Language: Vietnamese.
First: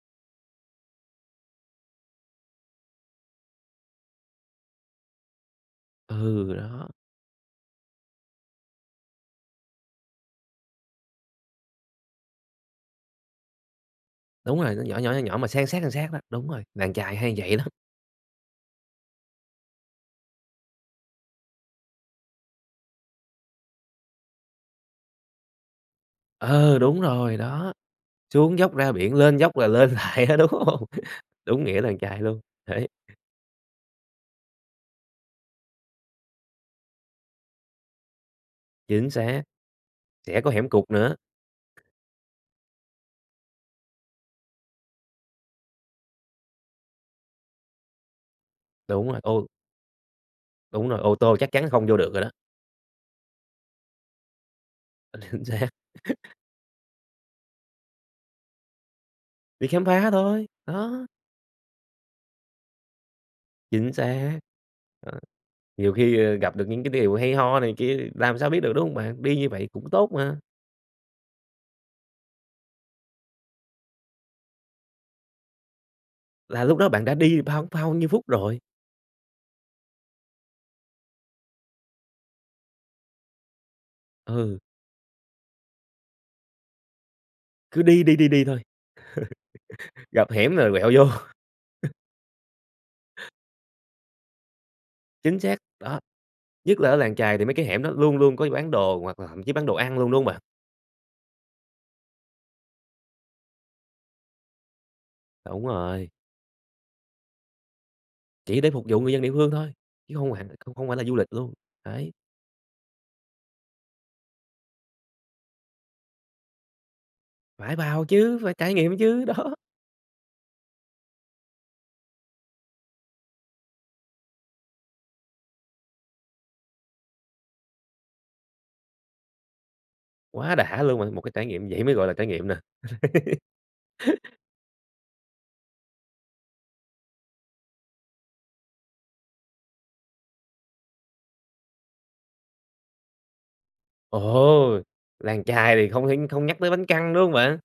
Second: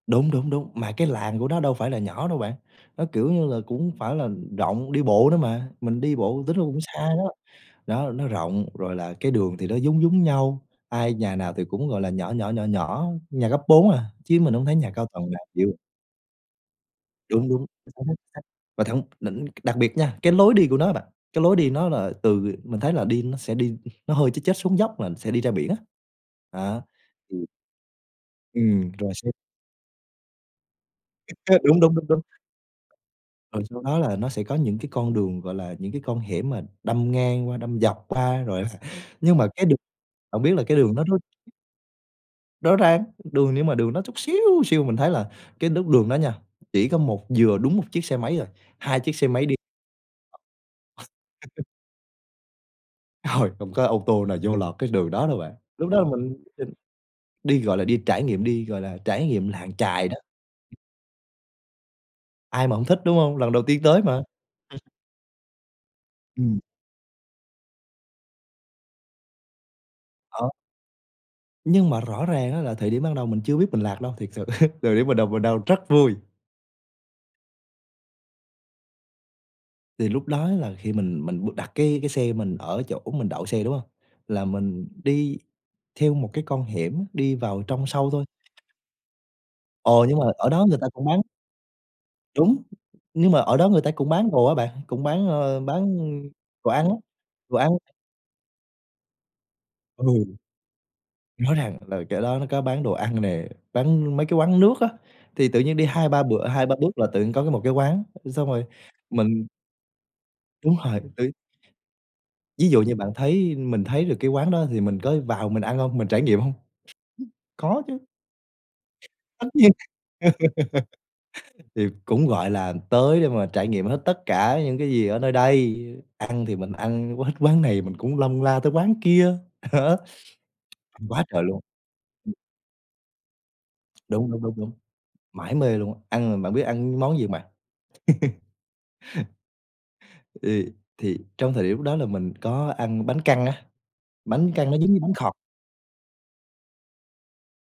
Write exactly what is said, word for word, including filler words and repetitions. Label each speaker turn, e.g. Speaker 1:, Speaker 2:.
Speaker 1: Đúng, đúng, đúng, mà cái làng của nó đâu phải là nhỏ đâu bạn, nó, kiểu như là, cũng hông phải là, ừm, rộng, đi bộ nữa mà. Mình đi bộ
Speaker 2: Ừ,
Speaker 1: tính ra cũng
Speaker 2: đó.
Speaker 1: xa đó, đó, nó rộng, rồi là cái đường thì nó giống giống nhau. Ai nhà nào thì cũng, gọi là, nhỏ nhỏ, nhỏ nhỏ, nhà cấp bốn à, chứ mình
Speaker 2: Đúng
Speaker 1: hông thấy
Speaker 2: rồi, nó
Speaker 1: nhà
Speaker 2: nhỏ,
Speaker 1: cao
Speaker 2: nhỏ, nhỏ,
Speaker 1: tầng
Speaker 2: nhỏ
Speaker 1: nào
Speaker 2: mà san
Speaker 1: chịu.
Speaker 2: sát, san sát đó. Đúng rồi, làng chài hay
Speaker 1: Đúng,
Speaker 2: vậy
Speaker 1: đúng,
Speaker 2: lắm.
Speaker 1: nó hút khách, vào thẳng đỉnh đặc biệt nha, cái lối đi của nó á bạn, cái lối đi nó là từ, ờ mình thấy là đi nó sẽ đi, nó hơi chếch chếch xuống dốc là sẽ đi ra biển á.
Speaker 2: Ừ,
Speaker 1: Đó,
Speaker 2: đúng rồi,
Speaker 1: ừm.
Speaker 2: đó. Xuống dốc
Speaker 1: Ừm,
Speaker 2: ra
Speaker 1: rồi
Speaker 2: biển
Speaker 1: xong
Speaker 2: lên dốc là lên lại á, đúng hông?
Speaker 1: [unintelligible]
Speaker 2: Đúng
Speaker 1: Đúng,
Speaker 2: nghĩa
Speaker 1: đúng,
Speaker 2: làng
Speaker 1: đúng,
Speaker 2: chài
Speaker 1: đúng.
Speaker 2: luôn, đấy.
Speaker 1: Rồi sau đó là nó sẽ có những cái con đường, gọi là, những cái con hẻm mà đâm ngang qua, đâm dọc qua, rồi
Speaker 2: Chính
Speaker 1: nhưng
Speaker 2: xác,
Speaker 1: mà cái đường
Speaker 2: sẽ
Speaker 1: hổng
Speaker 2: có
Speaker 1: biết là
Speaker 2: hẻm
Speaker 1: cái
Speaker 2: cụt
Speaker 1: đường đó
Speaker 2: nữa.
Speaker 1: nó Rõ ràng, đường nhưng mà đường nó chút xíu xiu. Mình thấy là cái lúc đường đó nha, chỉ có một vừa đúng một chiếc xe máy à, hai
Speaker 2: Đúng
Speaker 1: chiếc
Speaker 2: rồi,
Speaker 1: xe máy
Speaker 2: ô
Speaker 1: đi
Speaker 2: Đúng rồi, ô tô chắc chắn không vô được rồi đó.
Speaker 1: Trời! Hổng có ô tô nào vô lọt cái đường đó đâu
Speaker 2: Chính
Speaker 1: bạn.
Speaker 2: xác.
Speaker 1: Lúc đó là mình quyết định đi, gọi là, đi trải nghiệm, đi, gọi là, trải nghiệm
Speaker 2: Đi
Speaker 1: làng
Speaker 2: khám
Speaker 1: chài
Speaker 2: phá
Speaker 1: đó.
Speaker 2: thôi, đó.
Speaker 1: Ai mà hông thích, đúng hông? Lần đầu tiên
Speaker 2: Chính
Speaker 1: tới mà.
Speaker 2: xác!
Speaker 1: Ừm.
Speaker 2: Ờ, nhiều khi, ờ, gặp
Speaker 1: Ừm.
Speaker 2: được những cái điều hay ho này kia làm sao biết được, đúng hông bạn? Đi như vậy cũng tốt mà.
Speaker 1: Đó. Nhưng mà rõ ràng á là thời điểm ban đầu mình chưa biết mình lạc đâu, thiệt sự, thời điểm ban đầu mình đang rất vui.
Speaker 2: Là lúc đó bạn đã đi bao bao nhiêu phút rồi?
Speaker 1: Thì lúc đó là khi mình mình đặt cái cái xe mình ở chỗ mình đậu xe, đúng hông? Là
Speaker 2: Ừ.
Speaker 1: mình đi theo một cái con hẻm, đi vào
Speaker 2: Cứ
Speaker 1: trong
Speaker 2: đi
Speaker 1: sâu
Speaker 2: đi
Speaker 1: thôi.
Speaker 2: đi đi thôi,
Speaker 1: Ồ! Nhưng mà
Speaker 2: gặp
Speaker 1: ở
Speaker 2: hẻm
Speaker 1: đó
Speaker 2: rồi
Speaker 1: người ta
Speaker 2: quẹo
Speaker 1: cũng
Speaker 2: vô.
Speaker 1: bán Đúng, nhưng mà ở đó người ta cũng bán đồ á bạn, cũng bán,
Speaker 2: Chính xác,
Speaker 1: ơ, bán
Speaker 2: đó,
Speaker 1: đồ
Speaker 2: nhất
Speaker 1: ăn
Speaker 2: là
Speaker 1: á,
Speaker 2: ở làng chài thì mấy
Speaker 1: đồ
Speaker 2: cái
Speaker 1: ăn.
Speaker 2: hẻm đó luôn luôn có bán đồ hoặc là thậm chí bán đồ ăn luôn, đúng hông
Speaker 1: Ừ.
Speaker 2: bạn?
Speaker 1: Nói rằng là chỗ đó nó có bán đồ ăn nè, bán mấy cái quán nước á, thì tự
Speaker 2: Đúng
Speaker 1: nhiên đi hai
Speaker 2: rồi.
Speaker 1: ba bữa hai ba bước là tự nhiên có cái một cái quán, thì xong
Speaker 2: Chỉ
Speaker 1: rồi
Speaker 2: để phục vụ người dân địa
Speaker 1: mình
Speaker 2: phương thôi, chứ hông hẳn, không
Speaker 1: Đúng
Speaker 2: không phải
Speaker 1: rồi,
Speaker 2: là du
Speaker 1: tí
Speaker 2: lịch luôn, đấy.
Speaker 1: Ví dụ như bạn thấy mình thấy được cái quán đó thì mình có vào mình ăn hông, mình trải nghiệm hông?
Speaker 2: Phải
Speaker 1: Có chứ.
Speaker 2: vào chứ, phải trải nghiệm chứ,
Speaker 1: Tất
Speaker 2: đó.
Speaker 1: nhiên, thì cũng, gọi là, tới để mà trải nghiệm hết tất cả những cái gì ở nơi đây, ừ, ăn thì mình ăn quết quán này mình cũng lân la tới quán kia,
Speaker 2: Quá đã luôn
Speaker 1: ăn
Speaker 2: bạn, một
Speaker 1: quá
Speaker 2: cái
Speaker 1: trời
Speaker 2: trải
Speaker 1: luôn.
Speaker 2: nghiệm vậy mới gọi là trải
Speaker 1: Ừm.
Speaker 2: nghiệm nè.
Speaker 1: Đúng, đúng, đúng, đúng. Mải mê luôn á, ăn mà bạn biết ăn món gì hông bạn? Ê, thì trong thời điểm lúc đó là mình có ăn bánh căn á, bánh căn nó
Speaker 2: Ồ!
Speaker 1: giống như bánh khọt.
Speaker 2: Làng chài thì không thể không nhắc tới bánh căn, đúng hông bạn?